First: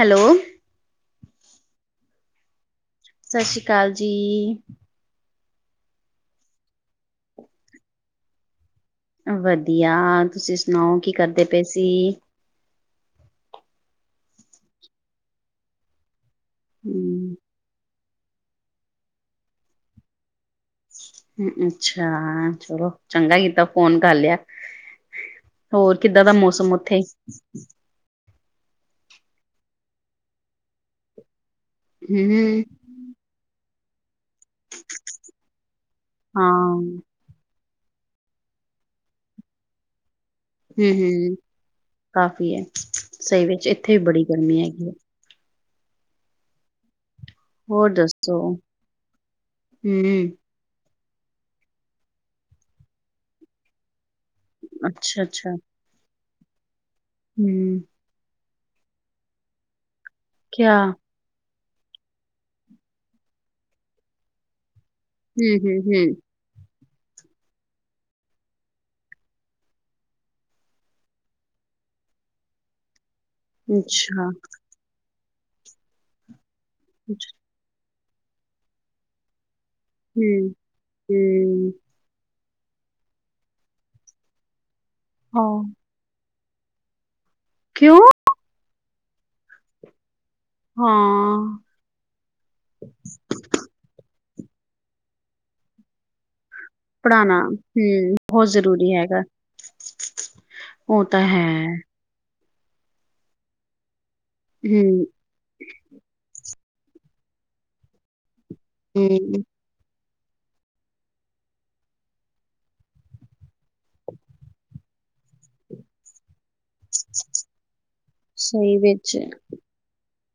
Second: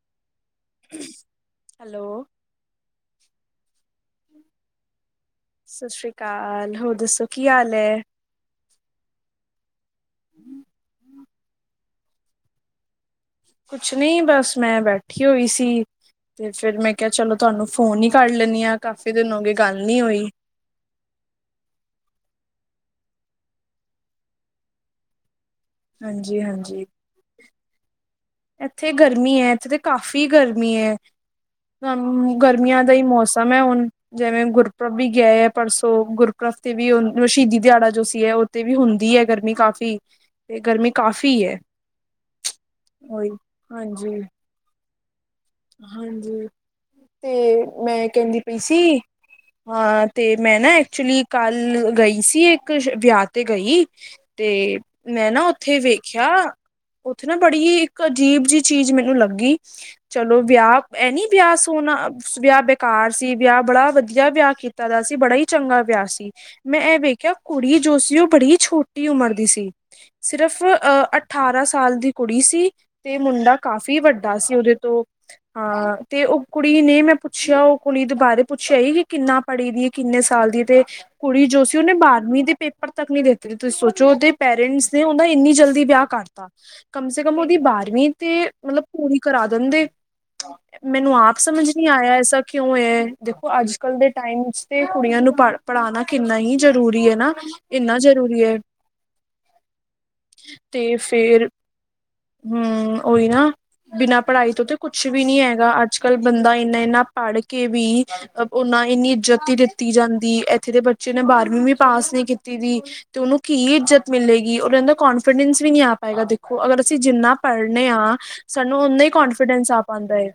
Hello [unintelligible] ਸਤਿ ਸ੍ਰੀ ਅਕਾਲ ਜੀ। ਸਤਿ ਸ੍ਰੀ ਅਕਾਲ ਹੋਰ ਦੱਸੋ ਕੀ ਹਾਲ ਐ। ਵਧੀਆ ਤੁਸੀਂ ਸੁਣਾਓ ਕੀ ਕਰਦੇ। ਤੇ ਪੇਸੀ ਕੁਛ ਨ੍ਹੀਂ ਬਸ ਮੈਂ ਬੈਠੀ ਹੋਈ ਸੀ। ਤੇ ਫਿਰ ਮੈਂ ਕਿਆ ਚਲੋ ਹਮ ਤੁਹਾਨੂੰ ਫੋਨ ਹੀ ਕਰ ਲੈਣੀ ਆਂ ਕਾਫੀ ਦਿਨ ਹੋ ਗਏ ਗੱਲ ਨੀਂ ਹੋਈ। ਅੱਛਾ ਚਲੋ, ਚੰਗਾ ਕੀਤਾ ਫੋਨ ਕਰ ਲਿਆ। ਹੋਰ ਕਿੱਦਾਂ ਦਾ ਹਾਂਜੀ ਮੌਸਮ ਹਾਂਜੀ ਉੱਥੇ ਇੱਥੇ ਗਰਮੀ ਐ, ਇੱਥੇ ਤਾਂ ਕਾਫ਼ੀ ਗਰਮੀ ਐ। ਅ ਹਮ ਗਰਮੀਆਂ ਦਾ ਹੀ ਮੌਸਮ ਹੈ ਹੁਣ ਜਿਵੇਂ ਗੁਰਪ੍ਰਬ ਵੀ ਗਿਆ ਆ ਪਰਸੋਂ ਹਾਂ ਗੁਰਪ੍ਰਬ ਤੇ ਵੀ ਹਮ ਸ਼ਹੀਦੀ ਦਿਹਾੜਾ ਜੋ ਸੀ ਐ, ਉੱਥੇ ਵੀ ਹੁੰਦੀ ਐ ਗਰਮੀ ਕਾਫ਼ੀ ਤੇ ਗਰਮੀ ਹਂ, ਹਂ, ਕਾਫ਼ੀ ਹੈ ਕਾਫ਼ੀ ਐ। [unintelligible] ਉਹੀ ਸਹੀ ਵਿੱਚ ਇੱਥੇ ਵੀ ਹਾਂਜੀ ਬੜੀ ਗਰਮੀ ਏ। [unintelligible] ਹਾਂਜੀ। ਤੇ ਹੋਰ ਮੈਂ ਦੱਸੋ ਕਹਿੰਦੀ ਪਈ ਸੀ ਹਾਂ ਹਮ ਤੇ ਮੈਂ ਨਾ ਐਕਚੁਲੀ ਕੱਲ ਗਈ ਸੀ ਇੱਕ ਵਿਆਹ ਤੇ ਗਈ ਤੇ ਅੱਛਾ ਮੈਂ ਨਾ ਅੱਛਾ ਉੱਥੇ ਵੇਖੀ ਖਿਆ ਉੱਥੇ ਨਾ ਬੜੀ ਹਮ ਇੱਕ ਅਜੀਬ ਜਿ ਚੀਜ਼ ਮੈਨੂੰ ਲੱਗੀ ਚਲੋ ਕਿਆ ਵਿਆਹ ਐਨੀ ਵਿਆਹ ਵਿਆਹ ਬੇਕਾਰ ਸੀ ਵਿਆਹ ਬੜਾ ਵਧੀਆ ਵਿਆਹ ਕੀਤਾ ਦਾ ਸੀ ਬੜਾ ਹੀ ਹਮ ਹਮ ਚੰਗਾ ਵਿਆਹ ਹਮ ਸੀ। ਮੈਂ ਇਹ ਵੇਖਿਆ ਕੁੜੀ ਜੋ ਸੀ ਉਹ ਬੜੀ ਛੋਟੀ ਉਮਰ ਦੀ ਸੀ ਸਿਰਫ਼ ਅਹ ਅਠਾਰਾਂ ਸਾਲ ਦੀ ਕੁੜੀ ਸੀ। ਤੇ ਮੁੰਡਾ ਕਾਫ਼ੀ ਅੱਛਾ ਵੱਡਾ ਸੀ ਉਹਦੇ ਹਾਂ ਤੇ ਉਹ ਕੁੜੀ ਨੇ ਮੈਂ ਅੱਛਾ ਪੁੱਛਿਆ ਉਹ ਕੁੜੀ ਦੇ ਬਾਰੇ ਪੁੱਛਿਆ ਹੀ ਕਿ ਕਿੰਨਾ ਪੜ੍ਹੀ ਦੀ ਹੈ ਕਿੰਨੇ ਹਮ ਸਾਲ ਦੀ ਤੇ ਕੁੜੀ ਜੋ ਹਮ ਸੀ ਉਹਨੇ ਬਾਰਵੀਂ ਦੀ ਪੇਪਰ ਤੱਕ ਨਹੀਂ ਦਿੱਤੀ ਤੁਸੀਂ ਸੋਚੋ ਉਹਦੇ ਪੇਰੈਂਟਸ ਹੁੰਦਾ ਇੰਨੀ ਹਾਂ ਜਲਦੀ ਵਿਆਹ ਕਰ ਤਾਂ ਕਮ ਸੇ ਕਮ ਉਹਦੀ ਕਿਉਂ ਬਾਰਵੀਂ ਤੇ ਮਤਲਬ ਪੂਰੀ ਕਰਾ ਦਿੰਦੇ। ਮੈਨੂੰ ਆਪ ਹਾਂ ਸਮਝ ਨੀ ਆਇਆ ਐਸਾ ਕਿਉਂ ਹੈ ਦੇਖੋ ਅੱਜ ਕੱਲ ਦੇ ਟਾਈਮ ਤੇ ਕੁੜੀਆਂ ਨੂੰ ਪੜ ਪੜ੍ਹਾਉਣਾ ਕਿੰਨਾ ਹੀ ਜ਼ਰੂਰੀ ਹੈ ਨਾ ਪੜ੍ਹਾਉਣਾ ਹਮ ਇੰਨਾ ਜ਼ਰੂਰੀ ਬਹੁਤ ਹੈ ਹੈਗਾ ਤੇ ਉਹ ਤਾਂ ਹੈ ਫੇਰ ਹੂੰ ਉਹੀ ਨਾ ਬਿਨਾਂ ਪੜ੍ਹਾਈ ਤੋਂ ਤੇ ਹਮ ਕੁੱਛ ਵੀ ਨੀ ਹੈਗਾ ਅੱਜ ਕੱਲ੍ਹ ਬੰਦਾ ਨਾ ਪੜ੍ਹ ਕੇ ਵੀ ਉਹ ਨਾ ਇੰਨੀ ਹਮ ਇੱਜ਼ਤੀ ਦਿੱਤੀ ਜਾਂਦੀ ਦੀ ਇੱਥੇ ਦੇ ਬੱਚੇ ਨੇ ਬਾਰਵੀਂ ਵੀ ਪਾਸ ਨਹੀਂ ਕੀਤੀ ਦੀ ਤੇ ਉਹਨੂੰ ਕੀ ਇੱਜਤ ਮਿਲੇਗੀ ਉਹਨ ਇਹਦਾ ਕਨਫੀਡੈਂਸ ਵੀ ਨੀ ਆ ਪਾਏਗਾ। ਦੇਖੋ ਅਗਰ ਅਸੀਂ ਜਿੰਨਾ ਪੜ੍ਹਨੇ ਹਾਂ ਸਹੀ ਸਾਨੂੰ ਓੇਨਾ ਵਿੱਚ ਕੋਂਨਫੀਡੈਂਸ ਆ ਪਾਉਂਦਾ ਏ।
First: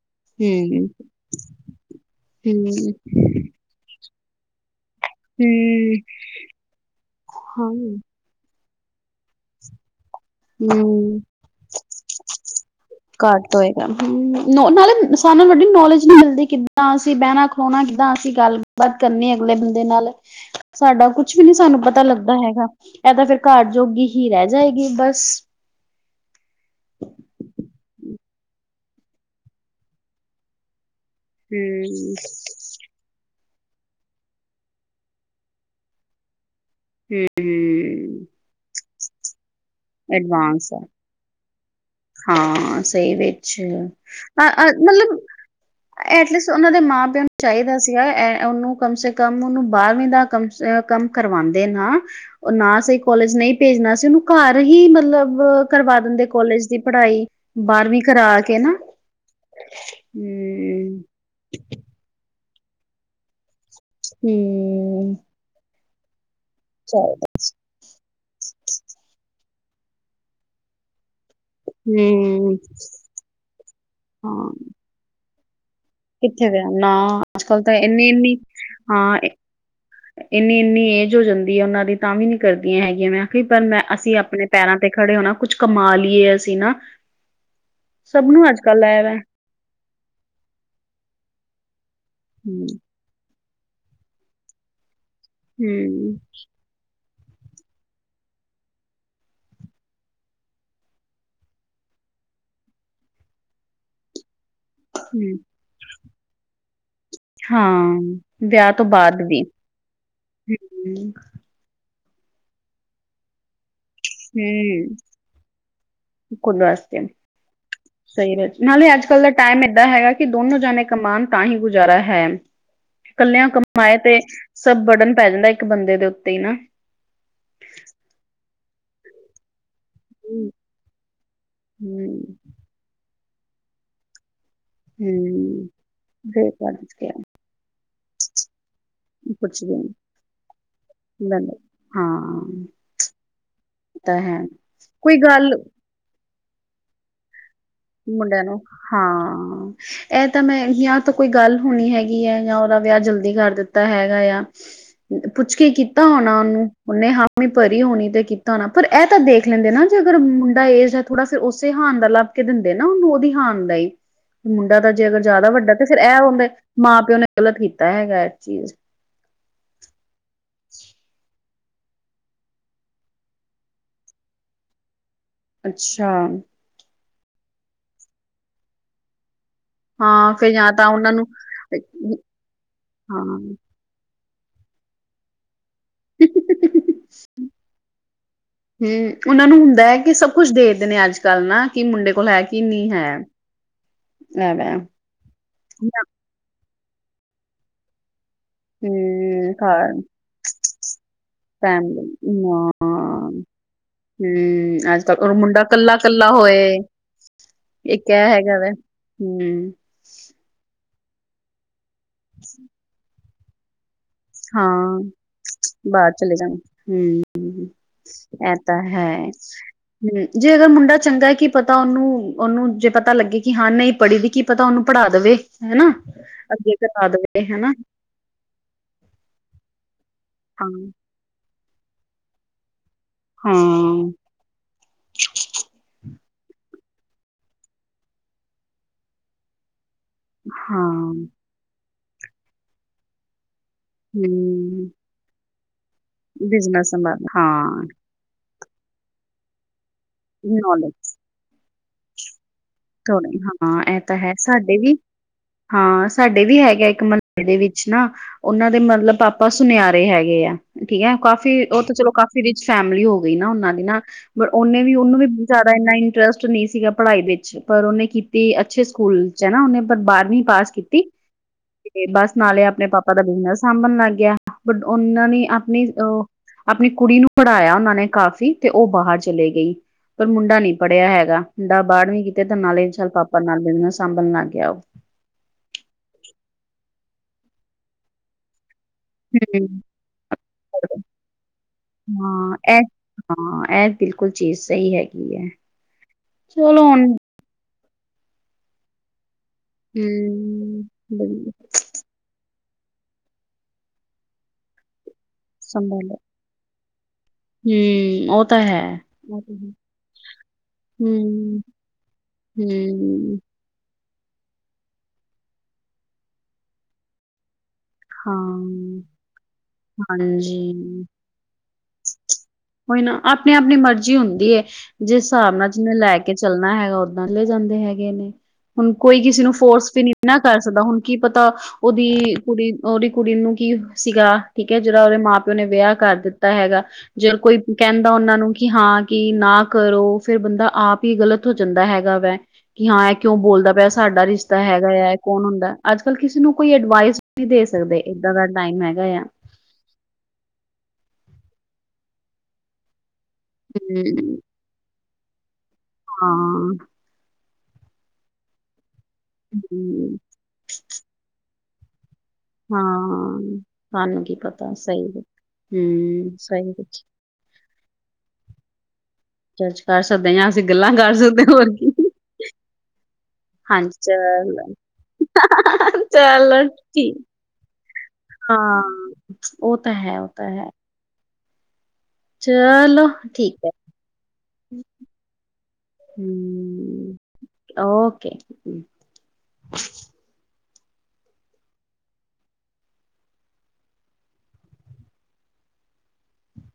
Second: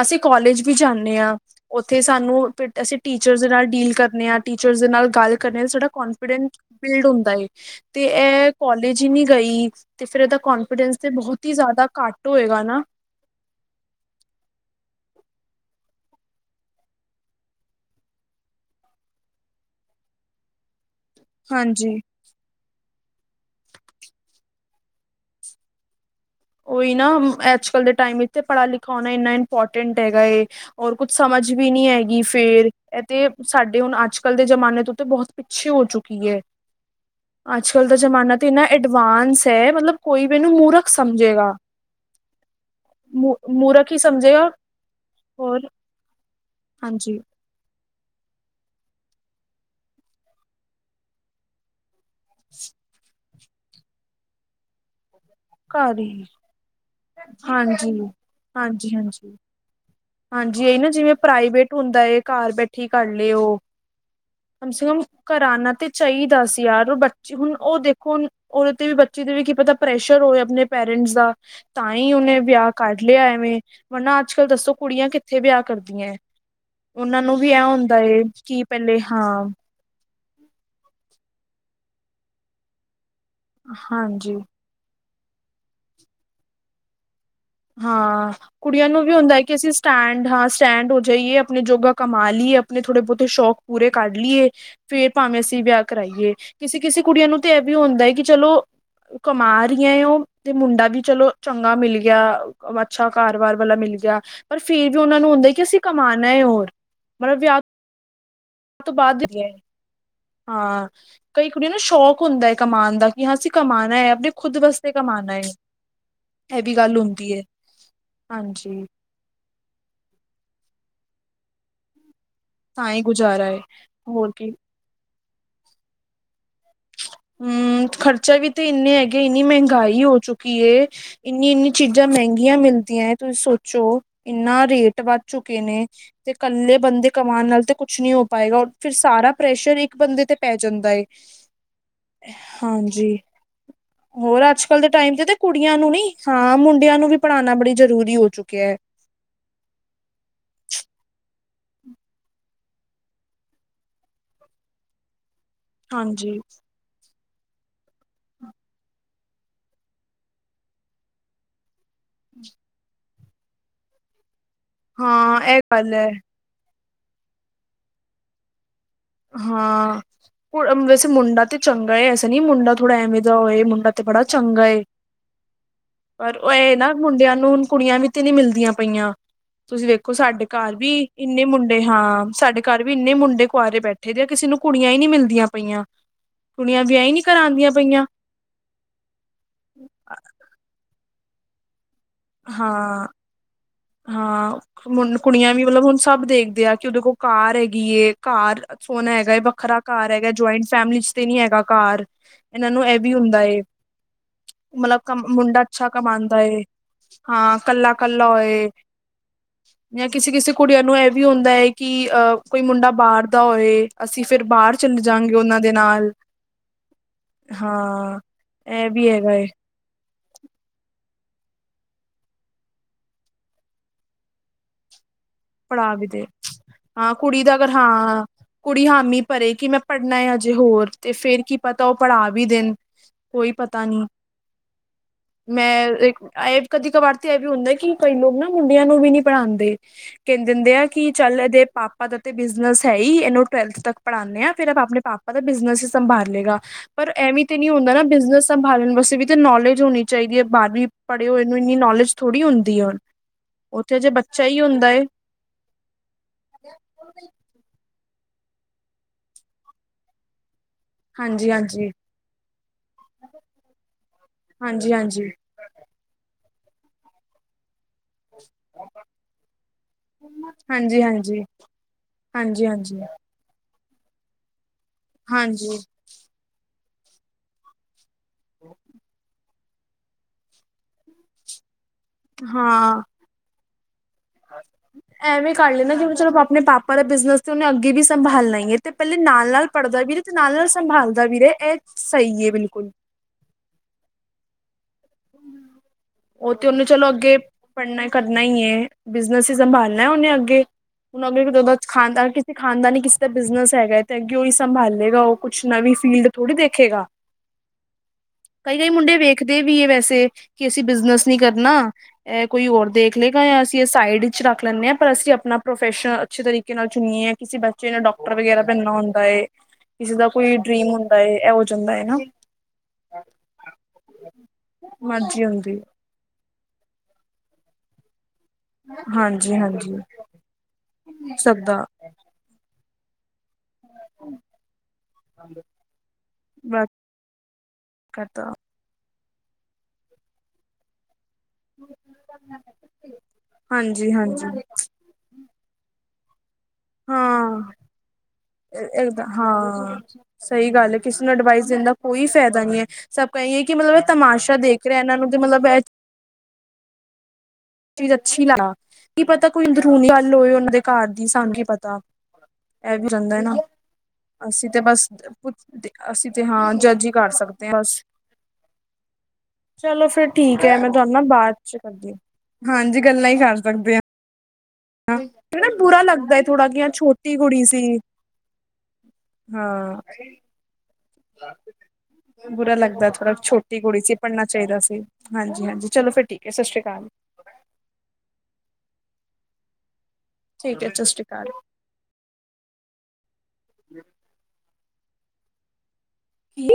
ਅਸੀਂ ਕਾਲਜ ਵੀ ਹਮ ਜਾਂਦੇ ਹਾਂ ਉੱਥੇ ਸਾਨੂੰ ਹਮ ਅਸੀਂ ਟੀਚਰ ਨਾਲ ਡੀਲ ਕਰ ਟੀਚਰ ਨਾਲ ਗੱਲ ਕਰਨ ਸਾਡਾ ਹਮ ਕਨਫੀਡੈਂਸ ਬਿਲਡ ਹੁੰਦਾ ਹੈ ਹਾਂ ਤੇ ਇਹ ਕਲੇਜ ਨਹੀਂ ਗਈ। ਤੇ ਫੇਰ ਇਹਦਾ ਕੋਂਨਫੀਡੈਂਸ ਤੇ ਹਮ ਬਹੁਤ ਹੀ ਜ਼ਿਆਦਾ ਘੱਟ ਹੋਏਗਾ ਨਾ। ਘੱਟ ਹੋਏਗਾ ਹੂੰ ਨਾਲੇ ਸਾਨੂੰ ਵਡੀ ਨੌਲੇਜ ਨਹੀਂ ਮਿਲਦੀ ਕਿੱਦਾਂ ਅਸੀਂ ਬਹਿਣਾ ਖਲੋਣਾ ਕਿੱਦਾਂ ਅਸੀਂ ਗੱਲਬਾਤ ਕਰਨੀ ਅਗਲੇ ਬੰਦੇ ਨਾਲ ਸਾਡਾ ਕੁਛ ਵੀ ਨੀ ਸਾਨੂੰ ਹਾਂਜੀ। ਪਤਾ ਲੱਗਦਾ ਹੈਗਾ ਇਹ ਤਾਂ ਫੇਰ ਘਰ ਜੋਗੀ ਹੀ ਰਹਿ ਜਾਏਗੀ ਬਸ ਬਸ ਓਹੀ ਨਾ ਅੱਜ ਕਲ ਦੇ ਟਾਈਮ ਇਥੇ ਪੜ੍ਹਾ ਲਿਖਾ ਹੋਣਾ ਇੰਨਾ ਇੰਪੋਰਟੈਂਟ ਹੈਗਾ ਏ ਔਰ ਕੁੱਛ ਸਮਝ ਵੀ ਨਹੀਂ ਹਮ ਹੈਗੀ ਫੇਰ ਇਹ ਤੇ ਸਾਡੇ ਹੁਣ ਅੱਜ ਕੱਲ੍ਹ ਦੇ ਜਮਾਨੇ ਤੋਂ ਤਾਂ ਬਹੁਤ ਪਿੱਛੇ ਹੋ ਚੁੱਕੀ ਹੈ। ਅੱਜ ਕੱਲ ਦਾ ਹਮ ਜ਼ਮਾਨਾ ਤਾਂ ਇੰਨਾ ਐਡਵਾਂਸ ਹੈ। ਮਤਲਬ ਕੋਈ ਵੀ ਉਨੂੰ ਐਡਵਾਂਸ ਹੈ ਮੂਰਖ ਸਮਝੇਗਾ। ਹਾਂ ਸਹੀ ਮੂ ਵਿੱਚ ਮੂਰਖ ਹੀ ਸਮਝੇਗਾ ਮਤਲਬ ਹੋਰ ਐਟਲੀਸਟ ਉਹਨਾਂ ਦੇ ਮਾਂ ਹਾਂਜੀ ਪਿਓ ਨੂੰ ਚਾਹੀਦਾ ਸੀਗਾ ਉਹਨੂੰ ਕਮ ਸੇ ਕਮ ਕੰਮ ਉਹਨੂੰ ਬਾਰਵੀਂ ਦਾ ਕੰਮ ਅ ਕੰਮ ਕਰਵਾਉਂਦੇ ਨਾ ਉਹ ਨਾ ਸਹੀ ਕੋਲੇਜ ਨਹੀਂ ਭੇਜਣਾ ਸੀ ਉਹਨੂੰ ਘਰ ਹੀ ਮਤਲਬ ਕਰਵਾ ਘਰ ਹੀ ਦਿੰਦੇ ਕੋਲਾਜ ਹਾਂਜੀ ਹਾਂਜੀ ਹਾਂਜੀ ਹਾਂਜੀ ਇਹ ਨਾ ਹਮ ਜਿਵੇਂ ਪ੍ਰਾਈਵੇਟ ਹੁੰਦਾ ਏ ਘਰ ਬੈਠੀ ਕਰ ਲਏ ਉਹ ਕਮ ਸੇ ਕਮ ਹਮ ਕਰਾ ਤੇ ਚਾਹੀਦਾ ਸੀ। ਯਾਰ ਬੱਚੇ ਹੁਣ ਉਹ ਦੇਖੋ ਉਹਦੇ ਤੇ ਵੀ ਬੱਚੇ ਦੇ ਵੀ ਕੀ ਪਤਾ ਪ੍ਰੈ ਪ੍ਰਸ਼ਰ ਹੋਏ ਆਪਣੇ ਪੇਰੈਂਟਸ ਦਾ ਤਾਂ ਹੀ ਉਹਨੇ ਹਮ ਵਿਆਹ ਕੱਢ ਲਿਆ ਐਵੇਂ ਵਾ ਅੱਜ ਕੱਲ੍ਹ ਹਾਂ ਦੱਸੋ ਕੁੜੀਆਂ ਕਿੱਥੇ ਇੱਥ ਵਿਆਹ ਕਰਦ ਕਿੱਥੇ ਦੇ ਆ ਨਾ ਅੱਜਕੱਲ ਤਾਂ ਇਨੀ ਏ ਇਨੀ ਕਿ ਪਹਿਲੇ ਹਾਂ। ਇੰਨੀ ਇੰਨੀ ਏਜ ਹੋ ਜਾਂਦੀ ਹੈ ਉਹਨਾਂ ਦੀ ਤਾਂ ਵੀ ਨੀ ਕਰਦੀਆਂ ਹੈਗੀਆਂ ਪਰ ਮੈਂ ਅਸੀਂ ਹਾਂਜੀ ਆਪਣੇ ਪੈਰਾਂ ਤੇ ਖੜੇ ਹੋਣਾ ਕੁਛ ਕਮਾ ਲਈਏ ਅਸੀਂ ਨਾ ਸਭ ਹਾਂ ਨੂੰ ਅੱਜ ਕੱਲ ਕੁੜੀਆਂ ਐ ਨੂੰ ਵੀ ਵੈ ਹੁੰਦਾ ਹੈ ਕਿ ਅਸੀਂ ਸਟੈਂਡ ਹਾਂ ਸਟੈਂਡ ਹੋ ਜਾਈਏ ਆਪਣੇ ਜੋਗਾ ਕਮਾ ਲਈਏ ਹਮ ਆਪਣੇ ਥੋੜੇ ਬਹੁਤੇ ਸ਼ੌਕ ਪੂਰੇ ਕਢ ਲਈਏ। ਫੇਰ ਭਾਵੇਂ ਅਸੀਂ ਵਿਆਹ ਹੂੰ, ਕਰਾਈਏ ਕੇ ਕਿਸੇ ਕੁੜੀਆਂ ਨੂੰ ਤੇ ਇਹ ਵੀ ਹੁੰਦਾ ਹੈ ਕਿ ਚਲੋ ਕਮਾ ਰਹੀਆਂ ਉਹ ਤੇ ਮੁੰਡਾ ਵੀ ਚਲੋ ਚੰਗਾ ਮਿਲ ਗਿਆ। ਅੱਛਾ ਕਾਰਬਾਰ ਵਾਲਾ ਮਿਲ ਗਿਆ। ਪਰ ਫਿਰ ਵੀ ਉਹਨਾਂ ਨੂੰ ਹੂੰ, ਹੁੰਦਾ ਕਿ ਅਸੀਂ ਕਮਾਉਣਾ ਹੈ ਹੋਰ ਮਤਲਬ ਵਿਆਹ ਹਾਂ। ਵਿਆਹ ਤੋਂ ਬਾਅਦ ਵੀ ਹਾਂ ਹੂੰ, ਕਈ ਕੁੜੀਆਂ ਨੇ ਸ਼ੌਕ ਹੁੰਦਾ ਹੈ ਕਮਾਣ ਦਾ ਕਿ ਹਾਂ ਅਸੀਂ ਕਮਾ ਹੂੰ, ਕੁਦ ਇਹ ਵੀ ਗੱਲ ਵਾਸਤੇ ਹੁੰਦੀ ਹੈ ਸਹੀ ਹਾਂਜੀ ਨਾਲੇ ਅੱਜ-ਕੱਲ ਦਾ ਟਾਈਮ ਏਦਾਂ ਹੈਗਾ ਕਿ ਦੋਨੋ ਜਾਣੇ ਕਮਾਨ ਤਾਂ ਹੀ ਗੁਜ਼ਾਰਾ ਹੈ। ਤਾਂ ਹੀ ਗੁਜ਼ਾਰਾ ਇਕੱਲਿਆਂ ਹੈ ਕਮਾਏ ਤੇ ਹੋਰ ਕੀ ਸਭ ਬੜਨ ਪੈ ਜਾਂਦਾ ਇੱਕ ਬੰਦੇ ਦੇ ਉੱਤੇ ਹੀ ਨਾ। ਹੂੰ, ਖਰਚਾ ਵੀ ਤੇ ਇੰਨੇ ਹੈਗੇ ਇੰਨੀ ਮਹਿੰਗੀ ਮਗਾਈ ਹੋ ਹੂੰ, ਚੁੱਕੀ ਏ ਇੰਨੀ-ਇੰਨੀ ਚੀਜ਼ਾਂ ਮਹਿੰਗੀਆਂ ਮਿਲਦੀਆਂ। ਤੁਸੀਂ ਸੋਚੋ ਇੰਨਾ ਰੇਟ ਵੱਧ ਚੁੱਕੇ ਹੂੰ, ਨੇ ਤੇ ਬੇਕਾਰ ਇਕੱਲੇ ਬੰਦੇ ਕਿਆ, ਕਮਾਣ ਨਾਲ ਤੇ ਕੁਛ ਨਹੀਂ ਹੋ ਪਾਏਗਾ। ਫਿਰ ਸਾਰਾ ਕੁਛ ਵੀ ਪ੍ਰੈਸ਼ਰ ਨੀ ਇੱਕ ਬੰਦੇ ਤੇ ਪੈ ਜਾਂਦਾ। ਹਾਂ, ਹਾਂਜੀ ਇਹ ਤਾਂ ਹੈ। ਹੋਰ ਅੱਜ ਕੱਲ ਦੇ ਟਾਈਮ ਕੋਈ ਤੇ ਤਾਂ ਗੱਲ ਕੁੜੀਆਂ ਨੂੰ ਨੀ। ਹਾਂ ਮੁੰਡਿਆਂ ਨੂੰ ਵੀ ਪੜ੍ਹਾਣਾ ਬੜੀ ਜ਼ਰੂਰੀ ਹੋ ਮੁੰਡਿਆਂ ਨੂੰ ਚੁੱਕਿਆ ਹੈ ਹਾਂ ਇਹ ਤਾਂ ਮੈਂ ਤਾਂ ਕੋਈ ਗੱਲ ਹੋਣੀ ਹੈਗੀ ਹੈ ਜਾਂ ਉਹਦਾ ਵਿਆਹ ਜਲਦੀ ਕਰ ਦਿੱਤਾ ਹੈਗਾ ਆ। ਪੁੱਛ ਕੇ ਕੀਤਾ ਹੋਣਾ ਹਾਂਜੀ ਉਹਨੂੰ ਉਹਨੇ ਹਾ। ਪਰੀ ਹੋਣੀ ਤੇ ਕੀਤਾ ਨਾ ਪਰ ਇਹ ਤਾਂ ਦੇਖ ਲੈਂਦੇ ਨਾ ਜੇ ਅਗਰ ਮੁੰਡਾ ਏਜ ਹੈ ਥੋੜਾ ਫੇਰ ਉਸੇ ਹਾਨ ਦਾ ਦਿੰਦੇ ਨੇ ਨਾ ਉਹਨੂੰ ਉਹਦੀ ਹਾਣ ਦਾ ਹੀ, ਮੁੰਡਾ ਤਾਂ ਜੇ ਅਗਰ ਹਾਂ ਜ਼ਿਆਦਾ ਇਹ ਵੱਡਾ ਤੇ ਗੱਲ ਫੇਰ ਹੈ ਇਹ ਹੁੰਦਾ, ਮਾਂ ਪਿਓ ਨੇ ਗ਼ਲਤ ਕੀਤਾ ਹੈਗਾ ਇਸ ਚੀਜ਼ ਹਾਂ, ਵੈਸੇ ਮੁੰਡਾ ਤੇ ਚੰਗਾ ਏ ਐਸਾ ਨੀ ਮੁੰਡਾ ਥੋੜ੍ਹਾ ਐਵੇਂ ਦਾ ਹੋਏੰ ਦਾ ਤੇ ਬੜਾ ਚੰਗਾ ਏ, ਅੱਛਾ, ਪਰ ਉਹ ਇਹ ਨਾ ਮੁੰਡਿਆਂ ਨੂੰ ਹੁਣ ਕੁੜੀਆਂ ਵੀ ਤੇ ਨੀ ਮਿਲਦੀਆਂ ਪਈਆਂ। ਤੁਸੀਂ ਵੇਖੋ ਹਾਂ ਸਾਡੇ ਫਿਰ ਜਾਂ ਘਰ ਵੀ ਤਾਂ ਉਹਨਾਂ ਨੂੰ ਇੰਨੇ ਮੁੰਡੇ ਹਾਂ ਸਾਡੇ ਘਰ ਵੀ ਇੰਨੇ ਹਾਂ ਮੁੰਡੇ ਕੁਆਰੇ ਬੈਠੇ, ਇਹ ਕਿਸੇ ਨੂੰ ਕੁੜੀਆਂ ਹੀ ਨੀ ਮਿਲਦੀਆਂ ਪਈਆਂ। ਕੁੜੀਆਂ ਵਿਆਹ ਹੀ ਨਹੀਂ ਕਰਾਂਦੀਆਂ ਪਈਆਂ ਹੂੰ, ਉਹਨਾਂ ਨੂੰ ਹੁੰਦਾ ਹੈ ਕਿ ਸਭ ਕੁਛ ਦੇਖਦੇ ਨੇ ਅੱਜ ਚੱਲਣਾ, ਹਾਂ-ਹਾਂ ਐਵੇਂ ਕੁੜੀਆਂ ਵੀ ਮਤਲਬ ਹੁਣ ਸਭ ਦੇਖਦੇ ਆ, ਕਿ ਉਹਦੇ ਕੋਲ ਕਾਰ ਹੈਗੀ ਏ, ਘਰ ਸੋਹਣਾ ਹੈਗਾ ਹੈ ਵੱਖਰਾ ਘਰ ਹੈਗਾ, ਜੁਆਇੰਟ ਫੈਮਲੀ ਚ ਤੇ ਨੀ ਹੈਗਾ ਘਰ ਫੈਮਲੀ ਇਹਨਾਂ ਨੂੰ ਇਹ ਵੀ ਹਾਂ ਹੁੰਦਾ ਹੈ ਹੂੰ ਮਤਲਬ ਅੱਜ ਕ ਕੱਲ ਔਰ ਮੁੰਡਾ ਅੱਛਾ ਕੱਲਾ ਕੱਲਾ ਕਮਾਦਾ ਐ। ਹੋਏ ਹਾਂ ਕੱਲਾ ਇੱਕ ਇਹ ਕੱਲਾ ਹੈਗਾ ਹੋਏ ਵੈ ਹੂੰ ਜਾਂ ਕਿਸੇ ਕਿਸੇ ਕੁੜੀ ਨੂੰ ਇਹ ਵੀ ਹੁੰਦਾ ਹੈ ਕਿ ਕਿ ਅਹ ਕੋਈ ਮੁੰਡਾ ਬਾਹਰ ਦਹੇ ਅਸੀਂ ਫਿਰ ਹਾਂ ਬਾਹਰ ਚਲੇ ਜਾਾਂਗੇ ਉਹਨਾਂ ਦੇ ਨਾਲ ਬਾਹਰ ਚਲੇ ਜਾਣ ਹੂੰ ਹਾਂ ਇਹ ਵੀ ਹੈਗਾ ਹਮ ਜੇ ਅਗਰ ਮੁੰਡਾ ਚੰਗਾ ਕੀ ਪਤਾ ਉਹਨੂੰ ਉਹਨੂੰ ਜੇ ਪਤਾ ਲੱਗੇ ਕਿ ਹਾਂ ਨਹੀਂ ਪੜ੍ਹੀ ਦੀ ਕੀ ਪਤਾ ਉਹਨੂੰ ਪੜ੍ਹਾ ਦੇਵੇ ਹਨਾ ਪੜਾ ਵੀ ਦੇ ਅੱਗੇ ਕਰਾ ਹਾਂ ਕੁੜੀ ਦੇਵੇ ਦਾ ਅਗਰ ਹਨਾ ਹਾਂ ਕੁੜੀ ਹਾਮੀ ਪਰ ਕਿ ਮੈਂ ਪੜ੍ਹਨਾ ਆਜੇ ਹਾਂ ਹੋਰ ਤੇ ਫੇਰ ਕੀ ਪਤਾ ਉਹ ਪੜ੍ਹਾ ਵੀ ਦੇਣ ਕੋਈ ਪਤਾ ਨੀ ਹਾਂ ਮੈਂ ਇਹ ਕਦੀ ਕ ਵਾਰ ਤੇ ਇਹ ਵੀ ਹੁੰਦਾ ਕਿ ਕਈ ਲੋਕ ਨਾ ਮੁੰਡਿਆਂ ਨੂੰ ਵੀ ਨਹੀਂੀ ਪੜ੍ਹਾਉਂਦੇ ਕਹਿੰ ਦਿੰਦੇ ਆ ਹਾਂ ਕਿ ਚੱਲ ਇਹਦੇ ਪਾਪ ਆਪਾਂ ਤੇ ਬਿਜ਼ਨਸ ਹੈ ਹੀ ਇਹਨੂੰ ਬਾਰਵੀਂ ਤੱਕ ਪੜਾਨੇ ਆ ਫਿਰ ਹੂੰ ਆਪਣੇ ਪਾਪਾ ਦਾ ਬਿਜ਼ਨਸ ਸੰਭਾਲ ਲਏਗਾ ਬਿਜਨਸ ਪਰ ਸੰਭਾਲਣਾ ਐਵੇਂ ਤੇ ਨੀ ਹਾਂ ਹੁੰਦਾ ਨਾ ਬਿਜਨਸ ਸੰਭਾਲਣ ਵਾਸਤੇ ਵੀ ਤੇ ਨੌਲੇਜ ਹੋਣੀ ਚਾਹੀਦੀ ਹੈ ਬਾਅਦ ਵੀ ਪੜ੍ਹਿਓ ਇਹਨ ਇੰਨੀ ਨੌਲੇਜ ਥੋੜਾ ਹੁੰਦੀ ਹੈ ਹੁਣ ੋ ਹਾਂ ਉੱਥੇ ਇਹ ਜੇ ਤਾਂ ਹੈ ਬੱਚਾ ਹੀ ਸਾਡੇ ਹੁੰਦਾ ਵੀ ਏ ਹਾਂ ਸਾਡੇ ਵੀ ਹੈਗੇ ਇੱਕ ਮਹੱਲੇ ਦੇ ਵਿੱਚ ਨਾ ਉਹਨਾਂ ਦੇ ਮਤਲਬ ਪਾਪਾ ਸੁਨਿਆਰੇ ਹੈਗੇ ਆ ਠੀਕ ਹੈ ਹਾਂਜੀ ਕਾਫੀ ਉਹ ਹਾਂਜੀ ਤਾਂ ਚਲੋ ਕਾਫ਼ੀ ਰਿਚ ਫੈਮਿਲੀ ਹੋ ਗਈ ਨਾ ਉਹਨਾਂ ਦੀ ਨਾ ਬ ਉਹਨੇ ਹਾਂਜੀ ਵੀ ਉਹਨੂੰ ਹਾਂਜੀ ਵੀ ਜ਼ਿਆਦਾ ਇਨਾ ਇੰਟਰਸਟ ਨਹੀਂ ਸੀਗਾ ਪੜ੍ਹਾਈ ਵਿੱਚ ਪਰ ਉਹਨੇ ਕੀਤੀ ਅੱਛੇ ਸਕੂਲ ਚ ਹੈਾ ਉਹਨੇ ਪਰ ਬਾਰਵੀਂ ਪਾਸ ਕੀਤੀ ਹਾਂਜੀ ਹਾਂਜੀ ਤੇ ਬਸ ਨਾਲੇ ਆਪਣੇ ਹਾਂਜੀ ਪਾਪਾ ਦਾ ਬਿਜ਼ਨਸ ਸਾਂਭਣ ਲੱਗ ਗਿਆ ਬਟ ਉਹਨਾਂ ਹਾਂਜੀ ਨੇ ਹਾਂਜੀ ਆਪਣੀ ਅਹ ਆਪਣੀ ਕੁੜੀ ਨੂੰ ਪੜਾਇਆ ਉਹਨਾਂ ਨੇ ਕਾਫ਼ੀ ਤੇ ਉਹ ਬਾਹਰ ਚਲੇ ਗਈ ਪਰ ਮੁੰਡਾ ਨਹੀਂ ਪੜ੍ਹਿਆ ਹੈਗਾ ਮੁੰਡਾ ਬਾਹਰ ਵੀ ਤਾਂ ਨਾਲੇ ਹਾਂ ਸਾਲ ਪਾਪਾ ਨਾਲ ਬਿਨਸ [unintelligible] ਐਵੇਂ ਕਰ ਲੈਂਦਾ ਜਿਵੇਂ ਚਲੋ ਪਾਪਾ ਆਪਣੇ ਪਾਪਾ ਦੇ ਬਿਜ਼ਨਸ ਤੇ ਉਹਨੇ ਅੱਗੇ ਵੀ ਸੰਭਾਲਣਾ ਹੀ ਹੈ ਤੇ ਪਹਿਲੇ ਨਾਲ ਨਾਲ ਹਮ, ਪੜ੍ਹਦਾ ਵੀ ਰਿਹਾ ਤੇ ਨਾਲ ਨਾਲ ਸੰਭਾਲਦਾ ਵੀ ਰਿਹਾ ਇਹ ਸਹੀ ਹੈ ਹਾਂ ਇਹ ਬਿਲਕੁਲ ਹਾਂ ਇਹ ਬਿਲਕੁਲ ਚੀਜ਼ ਸਹੀ ਹੈ ਕੀ ਉਹ ਤੇ ਉਹਨੇ ਚਲੋ ਹੁਣ ਅੱਗੇ ਪੜ੍ਹਨਾ ਕਰਨਾਈ ਹੈ ਬ [unintelligible] ਸੰਭਾਲਣਾ ਉਹਨੇ ਅੱਗੇ ਹਮ ਹੁਣ ਅੱਗੇ ਵਧੀਆ ਖਾਨਦਾਨ ਤੇ ਖਾਨਦਾਨੀ ਕਿਸੇ ਦਾ ਬਿਜਨਸ ਹੈਗਾ ਅੱਗੇਓ ਉਹੀ ਸੰਭਾਲੇਗਾ ਉਹ ਕੁਛ ਨਵੀ ਸੰਭਾਲ ਫੀਲਡ ਥੋੜੀ ਦੇਖੇਗਾ ਹਮ ਉਹ ਤਾਂ ਕਈ ਹੈ ਕਈ ਮੁੰਡੇ ਵੇਖਦੇ ਵੀ ਹੈ ਵੈਸੇ ਕਿ ਅਸੀਂ ਬਿਜਨਸ ਨਹੀਂ ਹਮ ਕਰਨਾ ਇਹ ਕੋਈ ਹੋਰ ਦੇਖ ਲਏਗਾ ਜਾਂ ਅਸੀਂ ਸਾਈਡ ਵਿੱਚ ਰੱਖ ਲੈਂਦੇ ਹਾਂ ਪਰ ਅਸੀਂ ਆਪਣਾ ਪ੍ਰੋਫੈਸ਼ਨ ਅੱਛੇ ਤਰੀਕੇ ਨਾਲ ਚੁਣੀਏ ਕਿਸੇ ਬਸ ਜਿਨ ਡਾਕਟਰ ਹਾਂ ਵਗੈਰਾ ਬਣਨਾ ਹੁੰਦਾ ਹੈ ਕਿਸੇ ਦਾ ਕੋਈ ਡਰੀਮ ਹਾਂਜੀ ਹੁੰਦਾ ਹੈ ਇਹ ਜਾਂਦਾ ਹੈ ਨਾ [unintelligible] ਕੋਈ ਨਾ ਆਪਣੇ ਆਪਣੀ ਮਰਜ਼ੀ ਹੁੰਦੀ ਜਿਸ ਮਰਜ਼ੀ ਹਿਸਾਬ ਨਾਲ ਹੁੰਦੀ ਜਿਨਂ ਹੈ। ਲੈ ਕੇ [unintelligible] ਚੱਲਣਾ ਹੈਗਾ ਓਦਾਂ ਲੈ ਜਾਂਦੇ ਹੈਗੇ ਨੇ ਹੁਣ ਕੋਈ ਕਿਸੇ ਨੂੰ ਹਾਂਜੀ ਫੋਰਸ ਹਾਂਜੀ ਵੀ ਨਹੀਂ ਨਾ ਕਰ ਸਕਦਾ ਹੁਣ ਕੀ ਪਤਾ ਸਭ ਦਾ ਉਹਦੀ ਕੁੜੀ ਉਹਦੀ ਕੁੜੀ ਨੂੰ ਕੀ ਸੀਗਾ ਠੀਕ ਹੈ ਜਿਹੜਾ ਉਹਦੇ ਮਾਂ ਪਿਓ ਨੇ ਵਿਆਹ ਕਰ ਦਿੱਤਾ ਹੈਗਾ ਜੇ ਕੋਈ ਕਹਿੰਦਾ ਉਹਨਾਂ ਕਰਦਾ ਨੂੰ ਕਿ ਹਾਂ ਕਿ ਨਾ ਕਰੋ ਫੇਰ ਬੰਦਾ ਆਪ ਹੀ ਗਲਤ ਉੱਥੋਂ ਜਾਂਦਾ ਹੈਗਾ ਵਾ ਕਿ ਹਾਂ ਇਹ ਕਿਉਂ ਬੋਲਦਾ ਪਿਆ ਹਾਂਜੀ ਸਾਡਾ ਹਾਂਜੀ ਰਿਸ਼ਤਾ ਹੈਗਾ ਹੈ ਕੌਣ ਹੁੰਦਾ ਅੱਜ ਕਿਸੇ ਨੂੰ ਕੋਈ ਅਡਵਾਈਸ ਨਹੀਂ ਦੇ ਹਾਂ ਸਕਦੇ ਏਦਾਂ ਦਾ ਟਾਈਮ ਹੈਗਾ ਇੱਕਦ ਆ। ਹਾਂ ਸਹੀ ਗੱਲ ਹੈ ਕਿਸੇ ਨੂੰ ਅਡਵਾਈਸ ਜ ਦਾ ਕੋਈ ਫਾਇਦਾ ਨਹੀਂ ਹੈ ਸਭ ਕਹਿਹੀਏ ਕਿ ਮਤਲਬ ਇਹ ਹੂੰ ਤਮਾਸ਼ਾ ਦੇਖ ਰਿਹਾ ਇਹਨਾਂ ਨੂੰ [unintelligible] ਮਤਲਬ ਹਾਂ ਚੀਜ਼ ਅੱਛੀ ਲਾ [unintelligible] ਕੀ ਪਤਾ ਕੋਈ ਹੂੰ ਅੰਦਰੂਨੀ ਗੱਲ ਹੋਏ ਉਹਨਾਂ ਦੇ ਘਰ ਦੀ ਸਾਨੂੰ ਕੀ ਪਤਾ ਤਾਂ ਇਹ ਵੀ ਜਾਂਦਾ ਨਾ, ਹਾਂ ਸਾਨੂੰ ਕੀ ਅਸੀਂ ਪਤਾ ਤੇ ਬਸ ਸਹੀ ਪੁੱਛ ਹਮ ਅਸੀਂ ਤੇ ਸਹੀ ਹਾਂ ਕੁਛ ਜੱਜ ਹੀ ਕਰ ਸਕਦੇ ਹ ਬਸ। ਜੱਜ ਕਰ ਚਲੋ ਫਿਰ ਸਕਦੇ ਜਾਂ ਅਸੀਂ ਠੀਕ ਹੈ, ਮੈਂ ਗੱਲਾਂ ਤੁਹਾਨੂੰ ਕਰ ਨਾ ਸਕਦੇ ਬਾਅਦ ਹਾਂ, ਹੋਰ ਚ ਕੀ ਕਰਦੀ ਹਾ। ਹਾਂਜੀ ਗੱਲਾਂ ਹੀ ਕਰ ਸਕਦੇ ਹਾਂਜੀ ਹਾਂ ਚਲ ਹ ਬੁਰਾ ਲੱਗਦਾ ਚਲੋ ਥੋੜਾ ਕਿ ਠੀਕ ਛੋਟੀ ਕੁੜੀ ਸੀ। ਹਾਂ, ਉਹ ਤਾਂ ਹੈ-ਉਹ ਤਾਂ ਹੈ। ਹ [inaudible] ਬੁਰਾ ਚਲੋ ਲੱਗਦਾ ਥੋੜਾ ਠੀਕ ਹੈ ਛੋਟੀ ਕੁੜੀ ਸੀ। ਪੜ੍ਹਨਾ ਚਾਹੀਦਾ ਸੀ। ਹਾਂਜੀ- ਹਾਂਜੀ ਚਲੋ ਫਿਰ ਠੀਕ ਹੈ ਸਤਿ ਸ੍ਰੀ ਅਕਾਲ। ਹਮ ਓਕੇ [inaudible] ਠੀਕ ਹੈ ਸਤਿ ਸ਼੍ਰੀ ਅਕਾਲ। ਹਮ [inaudible] ਕੀ